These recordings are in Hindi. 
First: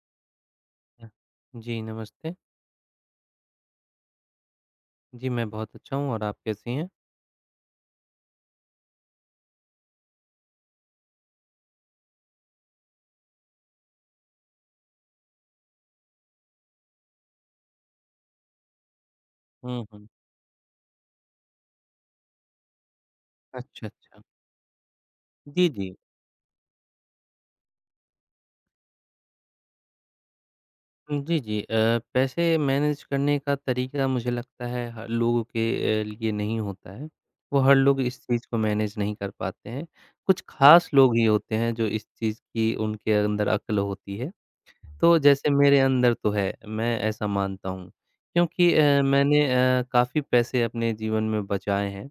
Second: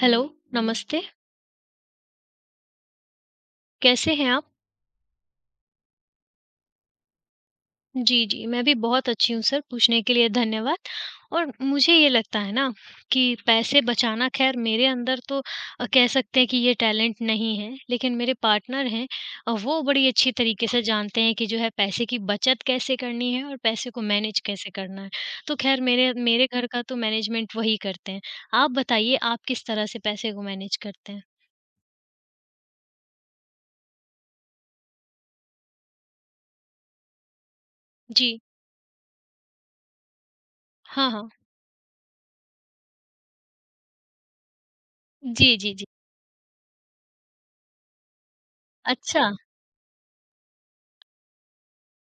हेलो, नमस्ते। अच्छा। जी, नमस्ते। कैसे हैं आप? जी, मैं बहुत अच्छा हूँ और आप कैसी हैं? जी, जी, मैं भी बहुत अच्छी हूँ सर, पूछने के लिए धन्यवाद। और मुझे ये लगता है ना कि पैसे बचाना ख़ैर मेरे अंदर तो कह सकते हैं कि ये टैलेंट नहीं है, लेकिन मेरे पार्टनर हैं, वो हुँ, बड़ी हुँ। अच्छी तरीके से जानते हैं कि जो है पैसे की बचत कैसे करनी है और अच्छा, पैसे को अच्छा। मैनेज कैसे करना है। तो जी, ख़ैर जी। मेरे मेरे घर का तो मैनेजमेंट वही करते हैं। आप बताइए आप किस तरह से पैसे को मैनेज करते हैं? जी, जी। पैसे मैनेज करने का तरीका मुझे लगता है हर लोगों के लिए नहीं होता है। वो हर लोग इस जी। चीज़ को मैनेज नहीं कर पाते हैं। कुछ ख़ास हाँ, लोग ही हाँ। होते हैं जो इस चीज़ की उनके अंदर अक्ल होती है। तो जैसे जी, जी, मेरे जी। अंदर तो है, मैं ऐसा मानता हूँ क्योंकि अच्छा, मैंने काफ़ी पैसे अपने जीवन में बचाए हैं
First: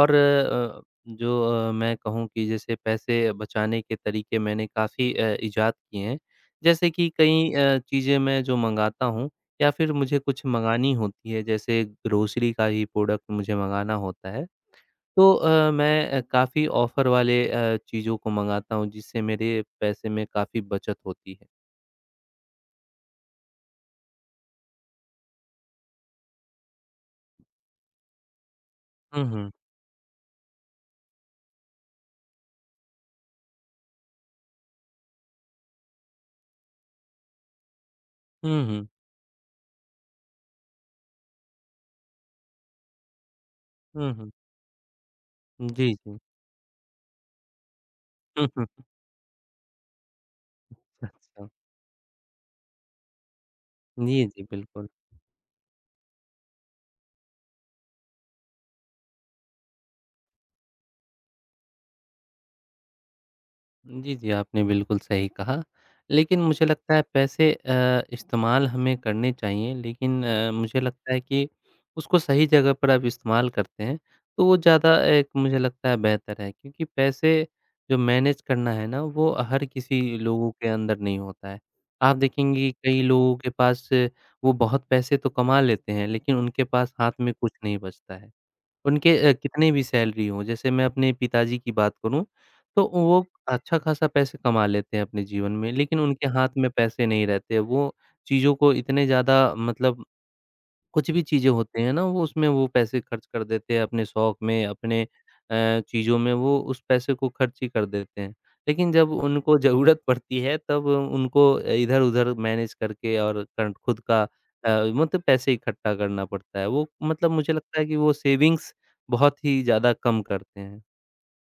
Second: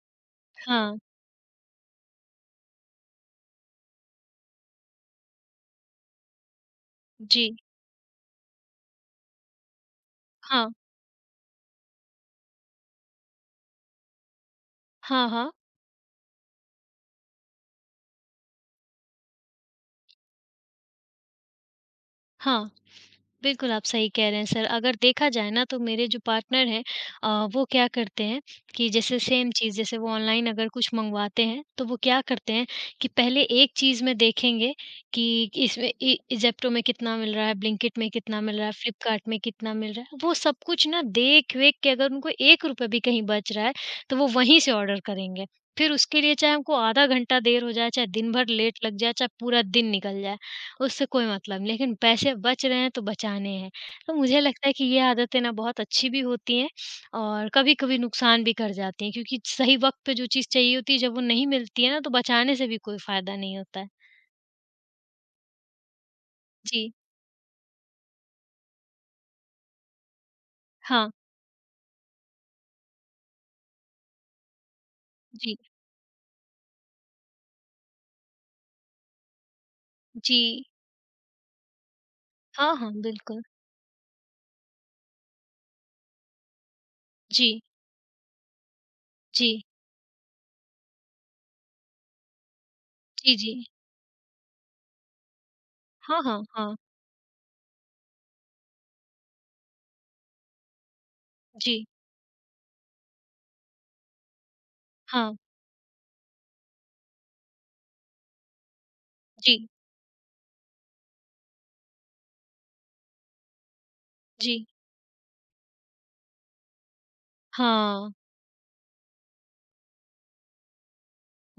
और हाँ। जो मैं कहूँ कि जैसे पैसे बचाने के तरीके मैंने काफ़ी इजाद किए हैं। जैसे कि जी। कई चीज़ें मैं जो मँगाता हूँ या फिर मुझे कुछ हाँ, मँगानी होती है, जैसे ग्रोसरी का ही प्रोडक्ट मुझे मँगाना होता है, हाँ, तो हाँ, मैं काफ़ी ऑफ़र वाले चीज़ों को मँगाता हूँ जिससे मेरे पैसे में काफ़ी बचत होती है। हाँ, बिल्कुल आप सही कह रहे हैं सर। अगर देखा जाए ना तो मेरे जो पार्टनर हैं, वो क्या करते हैं कि जैसे हुँ, हुँ। सेम चीज़, जैसे वो ऑनलाइन अगर कुछ मँगवाते हैं, तो वो क्या करते हैं कि पहले एक चीज़ में देखेंगे कि इसमें इ ज़ेप्टो में कितना मिल रहा है, ब्लिंकिट में कितना मिल हुँ, रहा है, हुँ। फ्लिपकार्ट में कितना मिल रहा है। वो सब कुछ ना देख-वेख के अगर उनको ₹1 भी कहीं बच रहा है, हुँ, तो वो हुँ। वहीं से ऑर्डर करेंगे। फिर जी, जी। उसके लिए चाहे हमको आधा घंटा देर हो जाए, चाहे दिन हुँ, भर लेट हुँ। लग जाए, चाहे पूरा दिन निकल जाए। उससे कोई अच्छा। मतलब नहीं, लेकिन पैसे बच रहे हैं तो बचाने हैं। तो जी, मुझे जी, लगता है कि बिल्कुल। ये आदतें ना बहुत अच्छी भी होती हैं और कभी-कभी नुकसान भी कर जाती हैं क्योंकि सही वक़्त पे जो चीज़ चाहिए होती है जब वो नहीं मिलती है ना तो बचाने से भी कोई फ़ायदा नहीं होता है। जी, जी, आपने बिल्कुल सही कहा। लेकिन मुझे जी। लगता है पैसे इस्तेमाल हमें करने चाहिए लेकिन मुझे हाँ। लगता है कि उसको सही जगह पर आप इस्तेमाल करते हैं, तो वो ज़्यादा एक जी। मुझे लगता है बेहतर है क्योंकि पैसे जो मैनेज करना है ना, वो हर किसी जी। लोगों के अंदर नहीं होता है। आप देखेंगे कि हाँ, हाँ, कई लोगों बिल्कुल। के पास वो बहुत पैसे तो कमा लेते हैं लेकिन उनके पास हाथ में जी। कुछ नहीं बचता है। उनके जी। कितने भी सैलरी हो, जैसे मैं अपने पिताजी की बात करूँ, तो वो जी, जी। अच्छा खासा पैसे कमा लेते हैं अपने जीवन में, लेकिन हाँ, उनके हाँ, हाथ में हाँ। पैसे नहीं रहते। वो चीज़ों को इतने ज़्यादा मतलब कुछ भी चीज़ें होती जी। हैं ना, वो उसमें वो पैसे खर्च कर देते हैं अपने शौक में, अपने हाँ। चीज़ों में वो उस पैसे को खर्च ही कर देते हैं। लेकिन जब उनको जी। ज़रूरत पड़ती है तब उनको इधर-उधर मैनेज करके और कन खुद का जी। अ, मतलब पैसे इकट्ठा करना पड़ता है। वो मतलब मुझे लगता है कि वो हाँ। सेविंग्स बहुत ही ज़्यादा कम करते हैं।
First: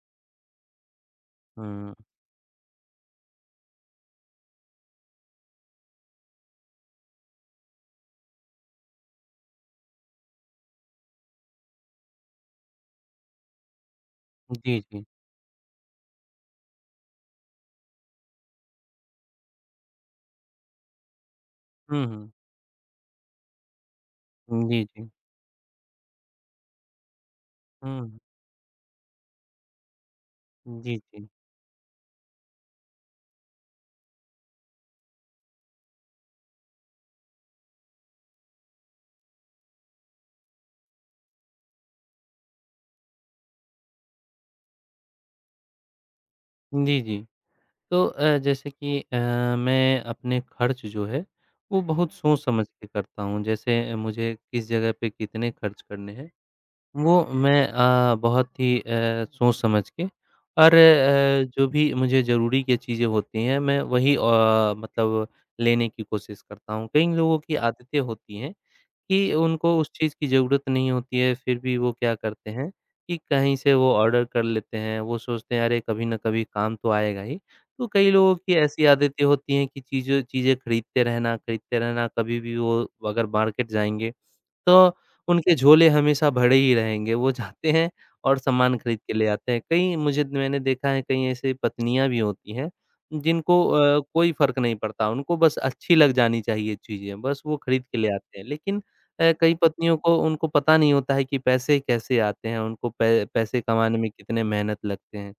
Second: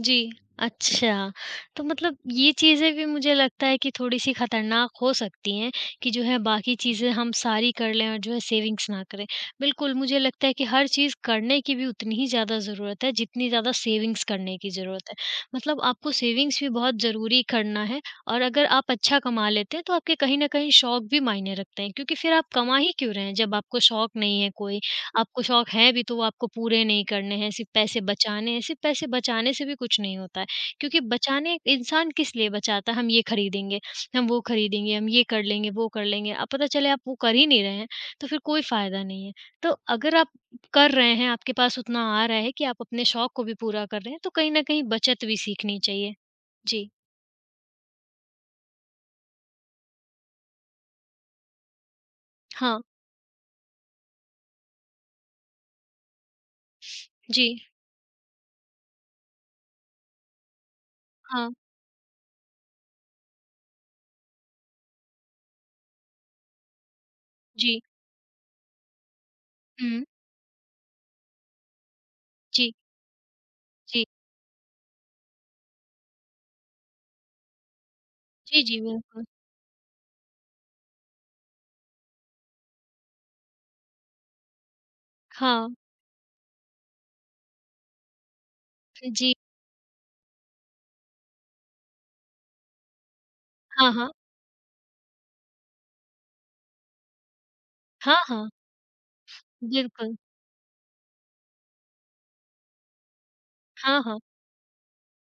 जी, अच्छा। तो हुँ, मतलब ये चीज़ें भी मुझे लगता है कि थोड़ी-सी खतरनाक हो सकती हैं कि जो है बाकी चीज़ें हम सारी कर लें और जो है सेविंग्स ना करें। बिल्कुल, मुझे लगता है कि हर चीज़ करने की भी उतनी ही ज़्यादा ज़रूरत है, जितनी ज़्यादा सेविंग्स करने की जी, जी। ज़रूरत है। मतलब आपको सेविंग्स भी बहुत ज़रूरी करना है और अगर आप अच्छा कमा लेते हैं तो आपके कहीं न कहीं शौक भी मायने रखते हैं हुँ, क्योंकि हुँ। फिर आप कमा ही क्यों रहे हैं जब आपको शौक नहीं है कोई। जी, जी। आपको शौक है भी तो वो आपको पूरे नहीं करने हैं, सिर्फ़ पैसे हुँ, बचाने हैं, सिर्फ़ पैसे बचाने से भी कुछ नहीं होता है। जी, क्योंकि जी। बचाने इंसान किस लिए बचाता है, हम ये खरीदेंगे, हम वो खरीदेंगे, हम ये कर लेंगे, वो कर लेंगे। अब पता चले आप वो कर ही नहीं रहे हैं, तो फिर कोई फ़ायदा नहीं है। तो अगर आप कर रहे हैं, आपके पास उतना आ रहा है कि आप अपने शौक को भी पूरा कर रहे हैं, तो कहीं न कहीं बचत भी सीखनी चाहिए। जी। जी, जी। तो जैसे कि मैं अपने खर्च जो है, वो बहुत हुँ। सोच समझ हाँ। के करता हूँ। जैसे मुझे किस जगह पे कितने खर्च करने हैं, वो जी। मैं बहुत ही सोच समझ के और हाँ। जो भी मुझे ज़रूरी की चीज़ें होती हैं, मैं वही मतलब लेने की कोशिश करता हूँ। कई लोगों की जी। आदतें होती हैं कि उनको उस हुँ। चीज़ की ज़रूरत नहीं होती है, फिर भी वो क्या करते हैं जी, कि कहीं से वो जी। ऑर्डर कर लेते हैं। वो सोचते हैं अरे कभी न कभी काम तो आएगा ही। तो कई लोगों की जी, जी, ऐसी आदतें बिल्कुल। होती हैं कि चीज़ें चीज़ें खरीदते रहना, कभी भी वो अगर मार्केट जाएँगे तो उनके हाँ। झोले हमेशा भरे ही रहेंगे, वो जाते हैं और सामान खरीद के ले जी। आते हैं। कई मुझे मैंने देखा है कई ऐसी पत्नियाँ भी होती हैं, जिनको हाँ, हाँ। कोई फ़र्क नहीं पड़ता, उनको बस अच्छी लग जानी चाहिए चीज़ें, बस वो खरीद के ले हाँ, आते हैं। हाँ। लेकिन कई पत्नियों बिल्कुल। को उनको पता नहीं होता है कि पैसे कैसे आते हैं, उनको पै पैसे कमाने हाँ, में हाँ। कितने मेहनत लगते हैं।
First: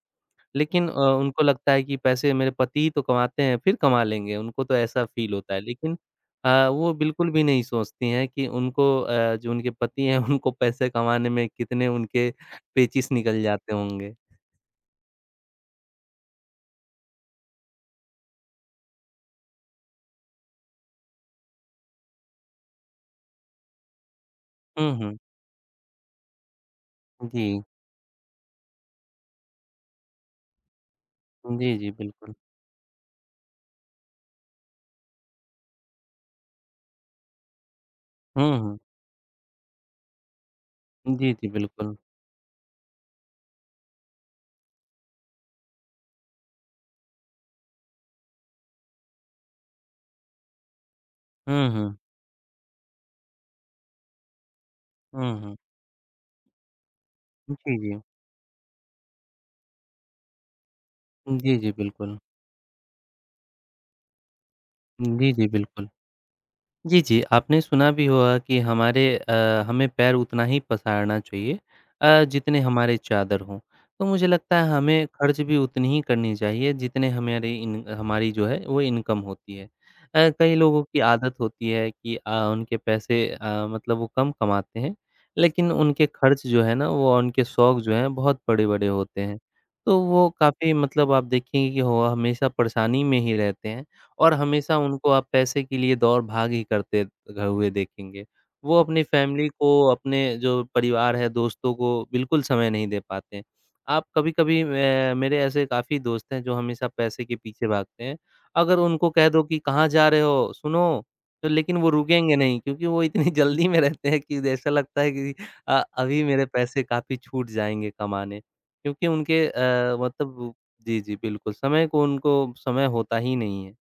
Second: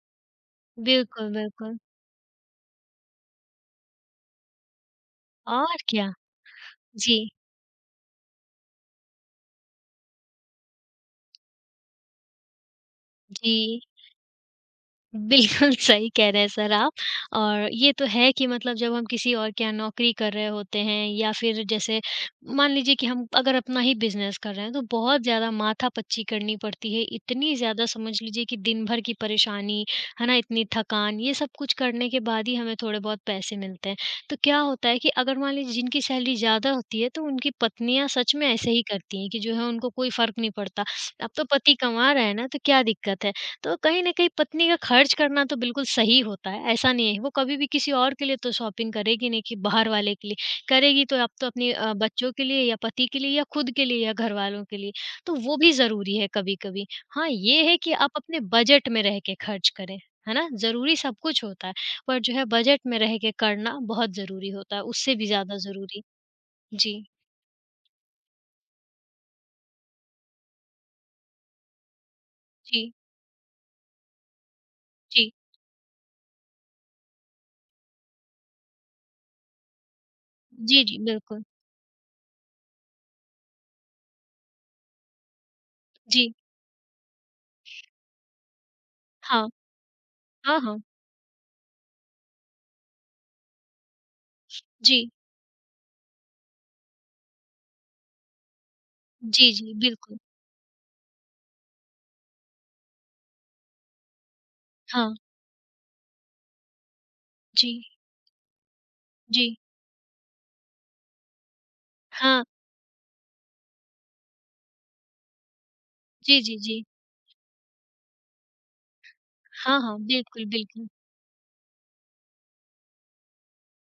लेकिन बिल्कुल, उनको लगता बिल्कुल। है कि पैसे मेरे पति ही तो कमाते हैं, फिर कमा लेंगे, उनको तो ऐसा फ़ील होता है। और लेकिन क्या? वो जी, बिल्कुल भी नहीं सोचती हैं कि उनको जो उनके पति हैं उनको पैसे कमाने में कितने उनके पेचिश निकल जाते जी। होंगे। बिल्कुल सही कह रहे हैं सर आप। और ये तो है कि मतलब जब हम किसी और के यहाँ नौकरी कर रहे होते हैं या फिर जैसे मान लीजिए कि हम अगर अपना ही बिजनेस कर रहे हैं तो हुँ, हुँ। बहुत ज़्यादा माथापच्ची करनी पड़ती है। इतनी जी। ज़्यादा समझ लीजिए कि दिन भर की परेशानी, है ना? इतनी थकान ये सब कुछ जी, जी, करने के बिल्कुल। बाद ही हमें थोड़े बहुत पैसे मिलते हैं। तो क्या होता है कि अगर मान लीजिए जिनकी सैलरी ज़्यादा होती है तो उनकी पत्नियाँ सच में हुँ, ऐसे हुँ। ही करती हैं कि जो है उनको कोई फ़र्क नहीं पड़ता। अब जी, तो जी, पति बिल्कुल। कमा रहा है ना तो क्या दिक्कत है? तो कहीं न कहीं पत्नी का खर्च करना तो बिल्कुल सही होता है, ऐसा नहीं है। वो कभी भी किसी और के लिए तो शॉपिंग करेगी नहीं कि बाहर वाले के लिए। करेगी तो आप तो हुँ, अपने, हुँ। बच्चों के लिए या पति के लिए या खुद के लिए या घरवालों के लिए। तो हुँ, हुँ। वो भी ज़रूरी है कभी-कभी। हाँ, ये जी, है कि जी। आप अपने बजट में रह के खर्च करें, है ना? ज़रूरी सब कुछ जी, होता जी, है, बिल्कुल। पर जो है बजट में रह के करना बहुत ज़रूरी होता है, उससे भी जी, जी, ज़्यादा बिल्कुल। ज़रूरी। जी, जी, जी। आपने सुना भी होगा कि हमें पैर उतना ही पसारना चाहिए जितने जी, हमारे चादर हों। तो मुझे लगता है हमें जी। खर्च भी उतनी ही करनी चाहिए जितने हमारे इन हमारी जो है वो इनकम होती है। कई लोगों जी, जी, की आदत बिल्कुल। होती है कि उनके पैसे मतलब वो कम कमाते हैं, लेकिन उनके जी, खर्च जो है ना वो उनके शौक जो हैं बहुत बड़े-बड़े होते हैं। हाँ। तो वो हाँ, काफ़ी हाँ। मतलब आप देखेंगे कि वो हमेशा परेशानी में ही रहते हैं। और हमेशा जी। उनको आप पैसे के लिए दौड़-भाग ही करते ग हुए देखेंगे। वो अपनी फ़ैमिली जी, जी, को, बिल्कुल। अपने जो परिवार है, दोस्तों को बिल्कुल समय नहीं दे पाते हैं। आप कभी-कभी हाँ, मैं मेरे ऐसे काफ़ी दोस्त हैं जो हमेशा पैसे के पीछे जी। भागते हैं। अगर उनको कह दो जी। कि कहाँ जा रहे हो? सुनो, तो लेकिन वो रुकेंगे हाँ। नहीं क्योंकि वो इतनी जल्दी में रहते हैं कि ऐसा लगता है कि अभी जी, मेरे जी, पैसे जी। काफ़ी छूट जाएँगे कमाने। क्योंकि उनके हाँ, हाँ। बिल्कुल, मतलब बिल्कुल। जी, जी, बिल्कुल समय को उनको समय होता ही नहीं है।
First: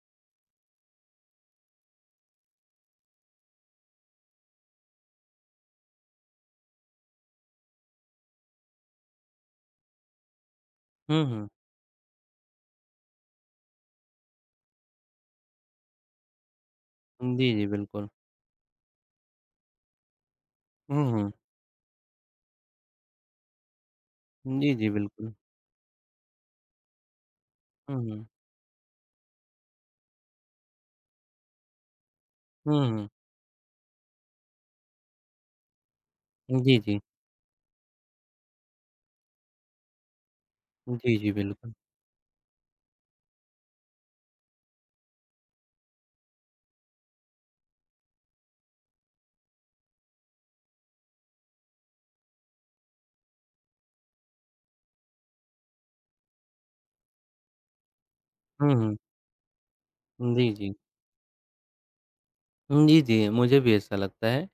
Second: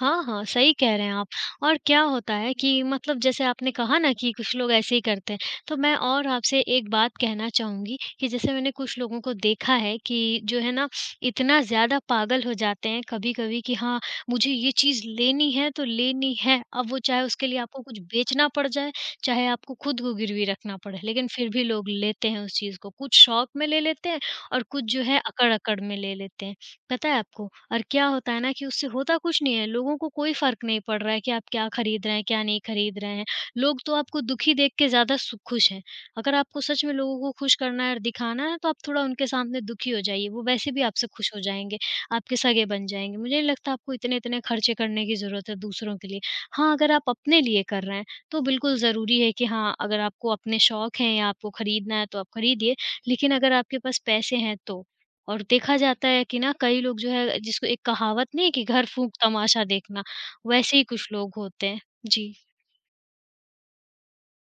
हाँ, हाँ, सही कह रहे हैं आप। और क्या होता है कि मतलब जैसे आपने कहा ना कि कुछ लोग ऐसे ही करते हैं, तो मैं और आपसे एक बात कहना चाहूँगी कि जैसे मैंने कुछ लोगों को देखा है कि जो है ना, हुँ, हुँ। इतना ज़्यादा पागल हो जाते हैं कभी-कभी कि हाँ, मुझे ये चीज़ लेनी है तो लेनी है। अब वो चाहे उसके जी, लिए जी, आपको कुछ बिल्कुल। बेचना पड़ जाए, चाहे आपको खुद को गिरवी रखना पड़े, हुँ, लेकिन हुँ। फिर भी लोग लेते हैं उस चीज़ को। कुछ शौक में ले लेते हैं और जी, कुछ जी, जो है बिल्कुल। अकड़-अकड़ में ले लेते हैं। पता है आपको? और हुँ, क्या हुँ। होता है ना कि उससे होता कुछ नहीं है, लोगों को कोई फ़र्क नहीं पड़ रहा है कि आप क्या खरीद रहे हैं, क्या नहीं हुँ, खरीद हुँ। रहे हैं। लोग तो आपको दुखी देख के ज़्यादा सु खुश हैं। अगर आपको जी, सच में जी। लोगों को खुश करना है और दिखाना है, तो आप थोड़ा उनके सामने दुखी हो जाइए, वो वैसे भी आपसे जी, खुश जी, हो बिल्कुल। जाएँगे, आपके सगे बन जाएँगे। मुझे नहीं लगता आपको इतने-इतने खर्चे करने की ज़रूरत है दूसरों के लिए। हाँ, अगर आप अपने लिए कर रहे हैं, तो बिल्कुल ज़रूरी है कि हाँ, अगर आपको अपने शौक हैं या आपको खरीदना है, तो आप खरीदिए, लेकिन अगर आपके पास पैसे हैं तो? और देखा जाता है कि ना कई लोग जो है जिसको एक कहावत नहीं है कि हुँ, घर हुँ। फूँक तमाशा देखना, जी, जी। वैसे ही कुछ लोग होते हैं। जी, जी, जी, मुझे भी ऐसा लगता है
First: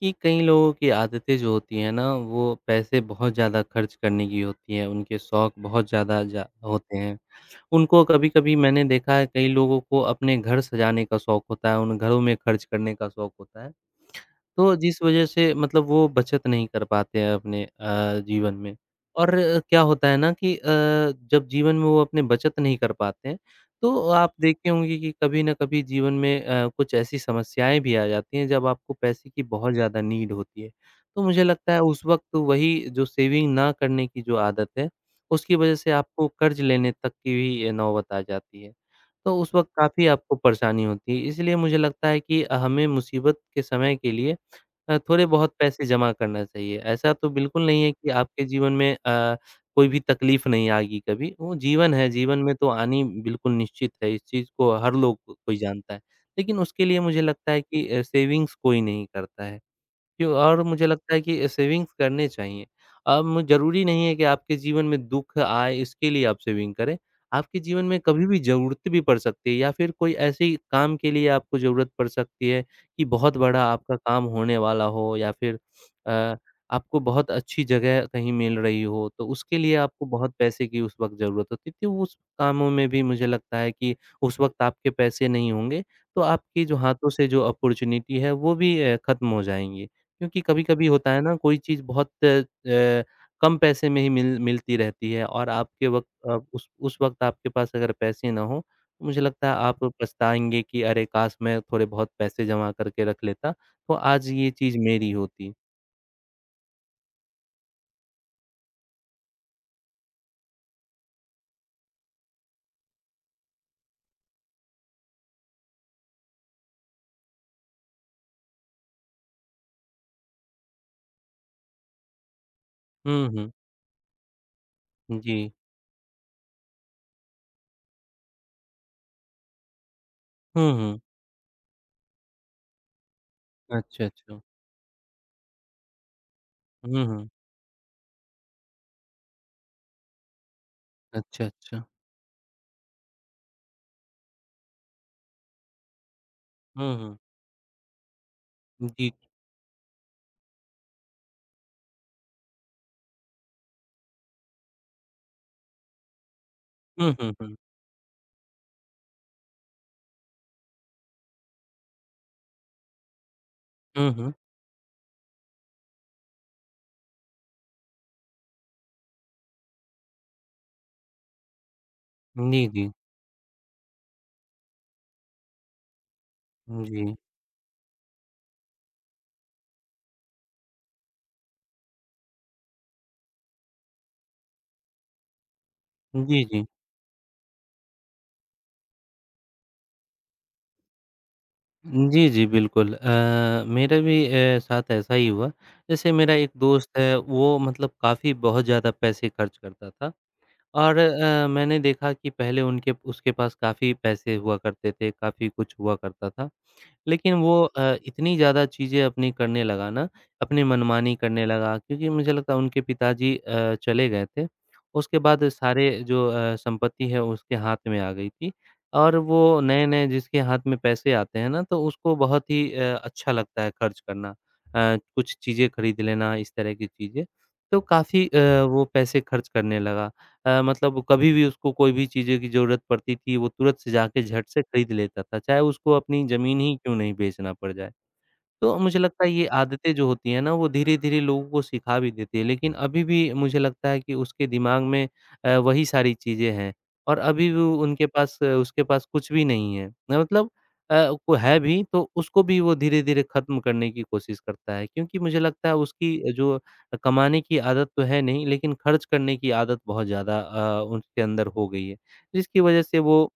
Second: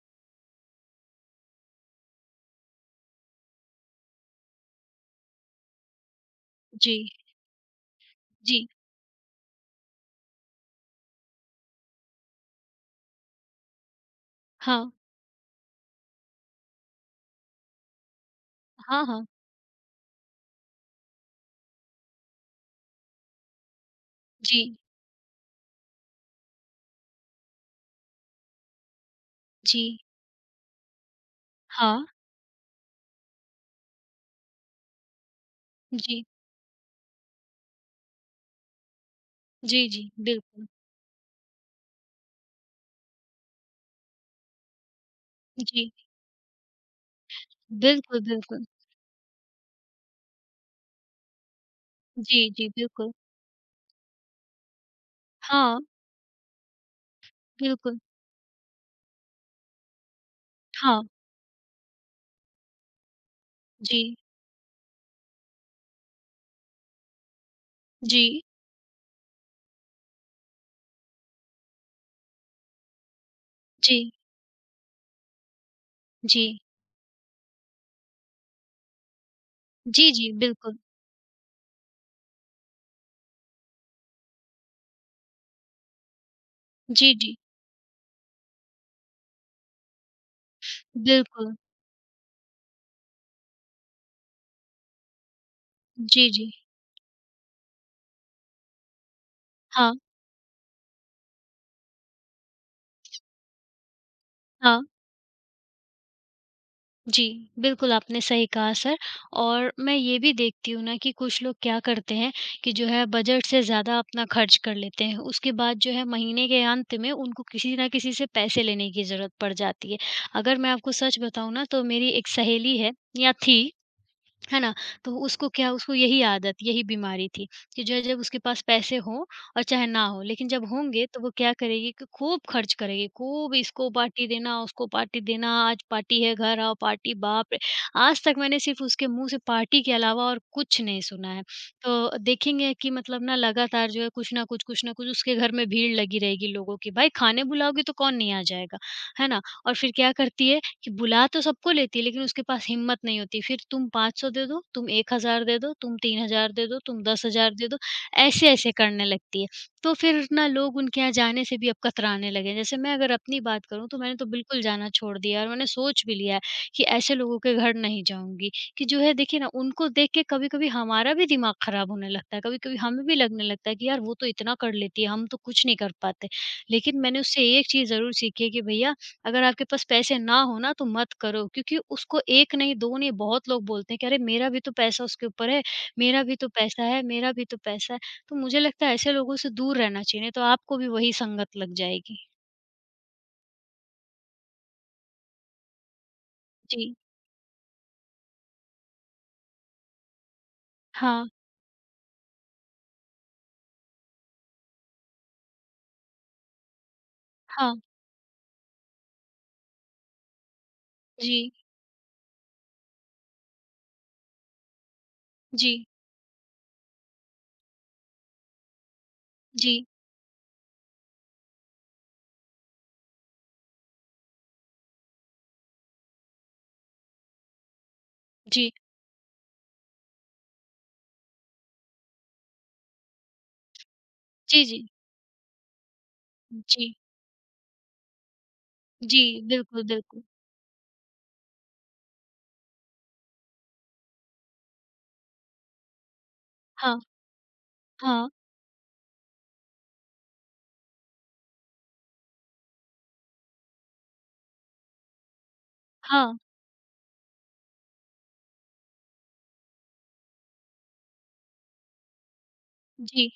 कि कई लोगों की आदतें जो होती हैं ना, वो पैसे बहुत ज़्यादा खर्च करने की होती हैं, उनके शौक बहुत ज़्यादा जा जी, होते हैं। उनको कभी-कभी जी। मैंने देखा है, कई लोगों को अपने घर सजाने का शौक होता है, उन घरों में खर्च करने का शौक होता है। तो हाँ, जिस वजह से मतलब वो बचत नहीं कर पाते हैं अपने जीवन में हाँ, हाँ। और क्या होता है ना कि जब जीवन में वो अपने बचत नहीं कर पाते हैं, तो आप देखे जी, होंगे कि कभी ना कभी जीवन में कुछ ऐसी समस्याएँ भी आ जाती हैं, जब आपको पैसे की बहुत जी। ज़्यादा नीड होती है। तो मुझे लगता है उस हाँ। वक़्त वही जो सेविंग ना करने की जो आदत है, उसकी वजह से जी, आपको कर्ज़ लेने तक की भी ये नौबत आ जाती है। तो उस वक़्त जी, जी। काफ़ी आपको बिल्कुल। परेशानी होती है, इसलिए मुझे लगता है कि हमें मुसीबत के समय के लिए थोड़े बहुत पैसे जी। जमा करना चाहिए। ऐसा तो बिल्कुल नहीं है कि बिल्कुल, आपके बिल्कुल। जीवन में कोई भी तकलीफ़ नहीं आएगी कभी। वो जीवन है, जीवन जी, में तो जी, आनी बिल्कुल। बिल्कुल निश्चित है, इस चीज़ को हर कोई हाँ, जानता है। लेकिन उसके लिए मुझे लगता है कि बिल्कुल। सेविंग्स कोई नहीं करता है। क्यों और मुझे हाँ। लगता है कि सेविंग्स करने चाहिए। अब ज़रूरी नहीं है जी, कि आपके जीवन में दुःख आए इसके लिए आप सेविंग करें। आपके जीवन में कभी भी जी, ज़रूरत भी पड़ सकती है या फिर कोई ऐसी काम के लिए आपको ज़रूरत पड़ सकती है कि बहुत बड़ा आपका जी, काम होने वाला हो या फिर अ, जी। आपको बहुत अच्छी जगह कहीं मिल रही हो, तो उसके लिए आपको जी, जी, बहुत पैसे बिल्कुल। की उस वक़्त ज़रूरत होती थी। उस कामों में भी मुझे लगता है कि उस वक़्त आपके पैसे नहीं होंगे, तो आपकी जो हाथों जी, से जी। जो अपॉर्च्युनिटी है वो भी ख़त्म हो जाएँगी। क्योंकि कभी-कभी होता है ना बिल्कुल। कोई चीज़ बहुत कम पैसे में ही मिलती रहती है और आपके वक़्त जी, जी। उस वक़्त आपके पास अगर पैसे ना हों, तो मुझे लगता है आप हाँ, पछताएँगे कि अरे! काश मैं थोड़े बहुत पैसे जमा करके रख लेता, तो आज ये चीज़ हाँ। मेरी होती। जी, बिल्कुल आपने सही कहा सर। और मैं ये भी देखती हूँ ना कि कुछ लोग क्या करते हैं कि जो है बजट से ज़्यादा अपना खर्च कर लेते हैं। उसके बाद जो है महीने के अंत में उनको किसी न किसी से पैसे लेने की ज़रूरत पड़ जाती है। अगर मैं आपको सच बताऊँ ना तो मेरी एक सहेली है हुँ, या हुँ। थी, है ना? तो जी। उसको क्या उसको यही आदत, यही बीमारी थी कि जो है जब उसके पास पैसे हों और चाहे ना हो, लेकिन जब हुँ, हुँ। होंगे तो वो क्या करेगी कि खूब खर्च करेगी, खूब इसको अच्छा, पार्टी अच्छा। देना, उसको पार्टी देना, आज पार्टी है, घर आओ हुँ, पार्टी, हुँ। बाप रे! आज तक मैंने सिर्फ़ उसके मुँह से पार्टी के अलावा और कुछ नहीं सुना है। अच्छा, अच्छा। तो देखेंगे कि मतलब ना लगातार जो है कुछ ना कुछ उसके घर में भीड़ लगी रहेगी लोगों की। हुँ, भाई हुँ। खाने बुलाओगी तो कौन नहीं आ जाएगा, जी। है ना? और फिर क्या करती है कि बुला तो सबको लेती है लेकिन उसके पास हिम्मत नहीं होती। फिर तुम 500 दे दो, तुम 1000 दे दो, तुम 3000 दे दो, तुम हुँ, हुँ, 10,000 हुँ। दे दो, ऐसे-ऐसे करने लगती है। तो फिर ना लोग उनके यहाँ जाने से भी अब कतराने लगे हैं। जैसे मैं अगर अपनी बात करूँ तो हुँ, मैंने तो हुँ। बिल्कुल जाना छोड़ दिया है और मैंने सोच भी लिया है कि ऐसे लोगों के घर नहीं जाऊँगी। कि जो है देखिए ना उनको देख के कभी-कभी हमारा भी दिमाग खराब होने लगता है, जी, कभी-कभी जी। हमें भी लगने लगता है कि यार वो तो इतना कर लेती है, हम तो कुछ नहीं कर पाते। लेकिन जी। मैंने उससे एक चीज़ ज़रूर सीखी है कि भैया अगर आपके पास पैसे ना हो ना तो मत करो क्योंकि उसको 1 नहीं 2 नहीं बहुत लोग बोलते हैं कि अरे मेरा भी तो पैसा उसके ऊपर है, मेरा भी जी, तो जी। पैसा है, मेरा भी तो पैसा है। तो मुझे लगता है ऐसे लोगों से दूर रहना चाहिए, नहीं तो आपको भी वही संगत लग जाएगी। जी, जी, बिल्कुल। मेरे भी साथ ऐसा ही हुआ। जैसे मेरा एक जी। दोस्त है, वो मतलब काफ़ी बहुत ज़्यादा पैसे खर्च करता था और हाँ, मैंने देखा कि पहले उनके उसके पास काफ़ी पैसे हुआ करते थे, काफ़ी कुछ हुआ करता था। लेकिन वो हाँ। इतनी ज़्यादा चीज़ें अपनी करने लगा ना, अपनी मनमानी करने जी, लगा क्योंकि मुझे लगता है उनके पिताजी चले गए थे। उसके बाद जी, सारे जो संपत्ति है उसके हाथ में आ गई थी और वो जी, नए-नए जिसके हाथ में पैसे आते हैं ना, तो उसको बहुत ही अच्छा लगता है खर्च करना। कुछ चीज़ें खरीद लेना, इस तरह की चीज़ें। तो काफ़ी जी, वो पैसे खर्च करने लगा। मतलब कभी भी उसको कोई भी चीज़ें की ज़रूरत पड़ती थी, वो तुरंत से जाके झट से जी, जी, खरीद लेता था, चाहे उसको अपनी ज़मीन ही क्यों जी, नहीं बेचना पड़ जाए। तो मुझे जी, लगता है ये बिल्कुल, आदतें जो बिल्कुल। होती हैं ना, वो धीरे-धीरे लोगों को सिखा भी देती है, लेकिन अभी भी मुझे लगता है कि उसके दिमाग में वही सारी चीज़ें हैं हाँ, और अभी भी हाँ, उसके पास कुछ भी नहीं है। ना मतलब अ, वो है भी तो उसको भी वो धीरे-धीरे खत्म करने की कोशिश करता है क्योंकि मुझे लगता है उसकी हाँ। जो कमाने की आदत तो है नहीं, लेकिन खर्च करने की आदत बहुत ज़्यादा उसके अंदर हो गई है। जिसकी वजह से वो जी,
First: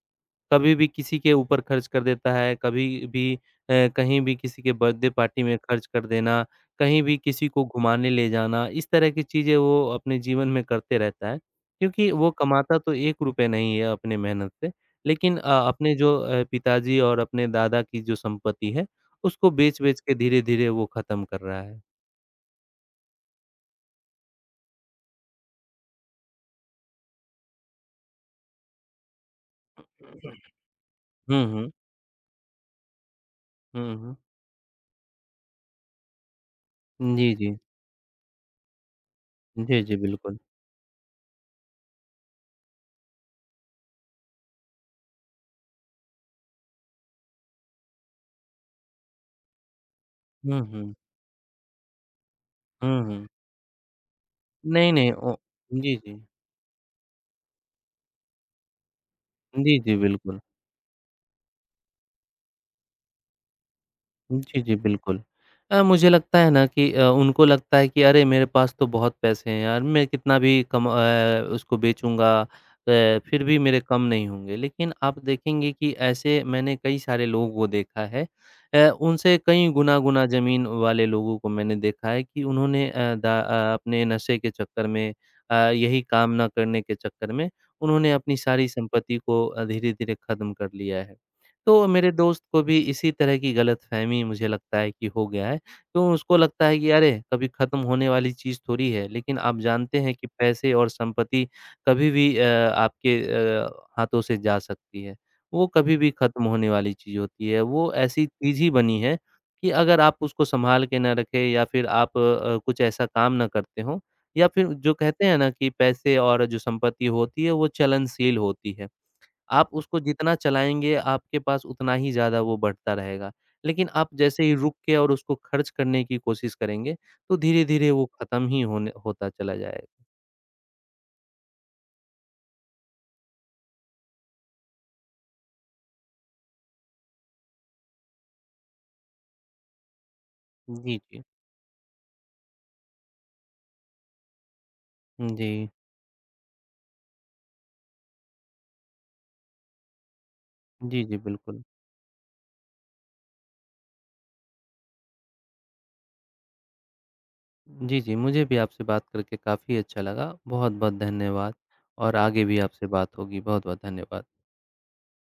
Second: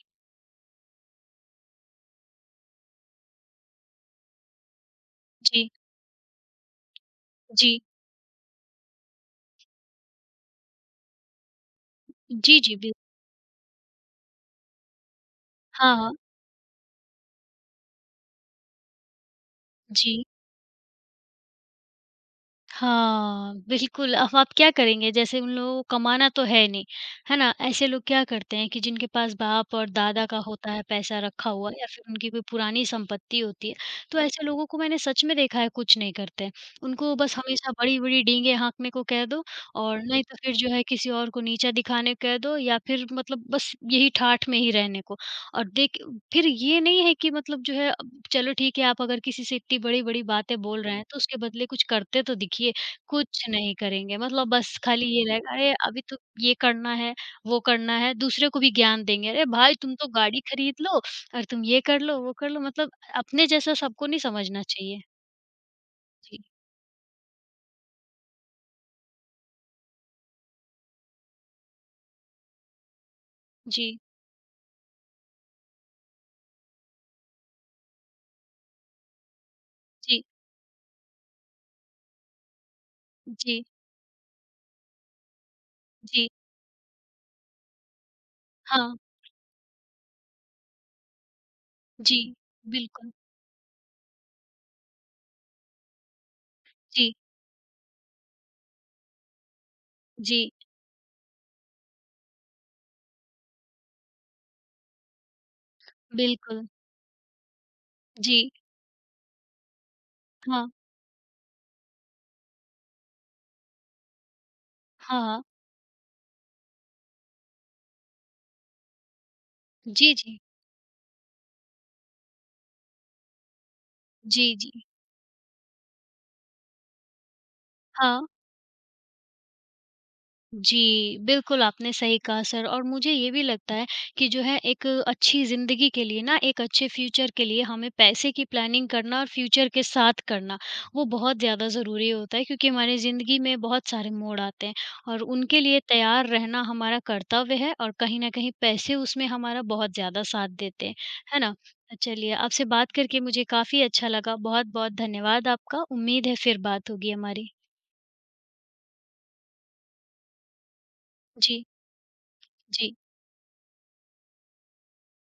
कभी भी किसी के ऊपर खर्च कर देता है, कभी भी कहीं भी किसी के बर्थडे पार्टी में जी, खर्च कर देना, कहीं भी किसी को जी, घुमाने ले जाना, इस तरह की चीज़ें वो अपने जीवन में करते रहता है। क्योंकि वो जी, जी, कमाता तो बिल ₹1 नहीं है अपने मेहनत से, लेकिन अपने हाँ, जो हाँ। पिताजी और अपने दादा की जो संपत्ति है, उसको बेच-बेच के जी। धीरे-धीरे वो ख़त्म कर रहा है। हाँ, बिल्कुल, अब आप क्या करेंगे? जैसे उन लोगों को कमाना तो है नहीं, है ना? ऐसे लोग क्या करते हैं कि जिनके पास बाप और दादा का होता है पैसा हुँ, रखा हुँ। हुआ या फिर उनकी कोई पुरानी संपत्ति होती है, हुँ, हुँ। तो ऐसे लोगों को मैंने सच में देखा है कुछ नहीं करते हैं। उनको जी, बस जी। हमेशा बड़ी-बड़ी डींगे हाँकने को कह दो जी, जी, और नहीं तो बिल्कुल। फिर जो है किसी और को नीचा दिखाने को कह दो या फिर मतलब बस यही ठाठ में ही रहने को। और देख फिर ये नहीं है कि मतलब जो है अब चलो ठीक है आप अगर किसी से इतनी बड़ी-बड़ी बातें हुँ, बोल रहे हुँ। हुँ। हैं तो उसके बदले कुछ करते तो दिखिए, हुँ, हुँ। कुछ नहीं करेंगे मतलब बस नहीं, खाली नहीं, ये ओ रहेगा अरे जी, अभी तो जी। ये करना है, वो करना है, दूसरे को भी ज्ञान देंगे। अरे भाई जी, जी, तुम तो बिल्कुल। गाड़ी खरीद लो और तुम ये कर लो, वो कर लो मतलब अपने जैसा सबको नहीं जी, समझना जी, चाहिए। बिल्कुल। मुझे लगता जी, है ना कि उनको लगता है कि अरे! मेरे पास तो बहुत पैसे हैं यार, मैं कितना भी कम उसको बेचूँगा, फिर भी मेरे जी, कम नहीं होंगे। लेकिन आप देखेंगे कि ऐसे मैंने कई सारे लोगों को देखा है उनसे कई जी, गुना-गुना ज़मीन वाले लोगों को मैंने देखा है कि उन्होंने जी, अपने नशे के चक्कर में यही जी, काम ना करने के चक्कर में, उन्होंने अपनी सारी हाँ, संपत्ति को धीरे-धीरे ख़त्म कर लिया है। तो मेरे जी, दोस्त को भी इसी बिल्कुल, तरह की गलतफ़हमी मुझे लगता है कि हो गया है। तो उसको लगता है कि अरे! जी, कभी ख़त्म होने वाली चीज़ थोड़ी है। लेकिन आप जानते हैं कि जी, पैसे और संपत्ति कभी भी आपके अ, हाथों से जा सकती है। वो कभी भी ख़त्म बिल्कुल, होने वाली चीज़ होती है। वो ऐसी जी, चीज़ ही बनी है कि अगर आप उसको हाँ, सँभाल के ना रखें या फिर आप कुछ ऐसा काम ना करते हों या फिर जो हाँ, कहते हैं हाँ, ना कि पैसे और जो संपत्ति होती है वो चलनशील होती है। आप उसको जी, जितना जी, चलाएँगे, आपके पास उतना ही ज़्यादा वो बढ़ता रहेगा। लेकिन आप जैसे जी, ही जी, रुक के और उसको खर्च करने की कोशिश करेंगे, तो धीरे-धीरे वो हाँ। ख़त्म ही होने होता चला जाएगा। जी, बिल्कुल आपने सही कहा सर और मुझे ये भी लगता है कि जो है एक अच्छी ज़िंदगी के लिए ना, एक अच्छे फ्यूचर के लिए हमें पैसे की प्लानिंग करना और फ्यूचर के साथ करना, जी, वो जी। बहुत ज़्यादा ज़रूरी होता है क्योंकि हमारी ज़िंदगी में बहुत सारे मोड़ आते हैं और जी। उनके लिए तैयार रहना हमारा कर्तव्य है और कहीं न कहीं पैसे उसमें हमारा बहुत ज़्यादा साथ देते हैं, जी, जी, है ना? बिल्कुल। तो चलिए आपसे बात करके मुझे काफ़ी अच्छा लगा, बहुत-बहुत धन्यवाद आपका। उम्मीद है फिर बात होगी हमारी। जी, जी, मुझे भी आपसे बात करके काफ़ी अच्छा लगा। बहुत-बहुत धन्यवाद जी, और आगे भी आपसे जी। बात होगी। बहुत-बहुत धन्यवाद।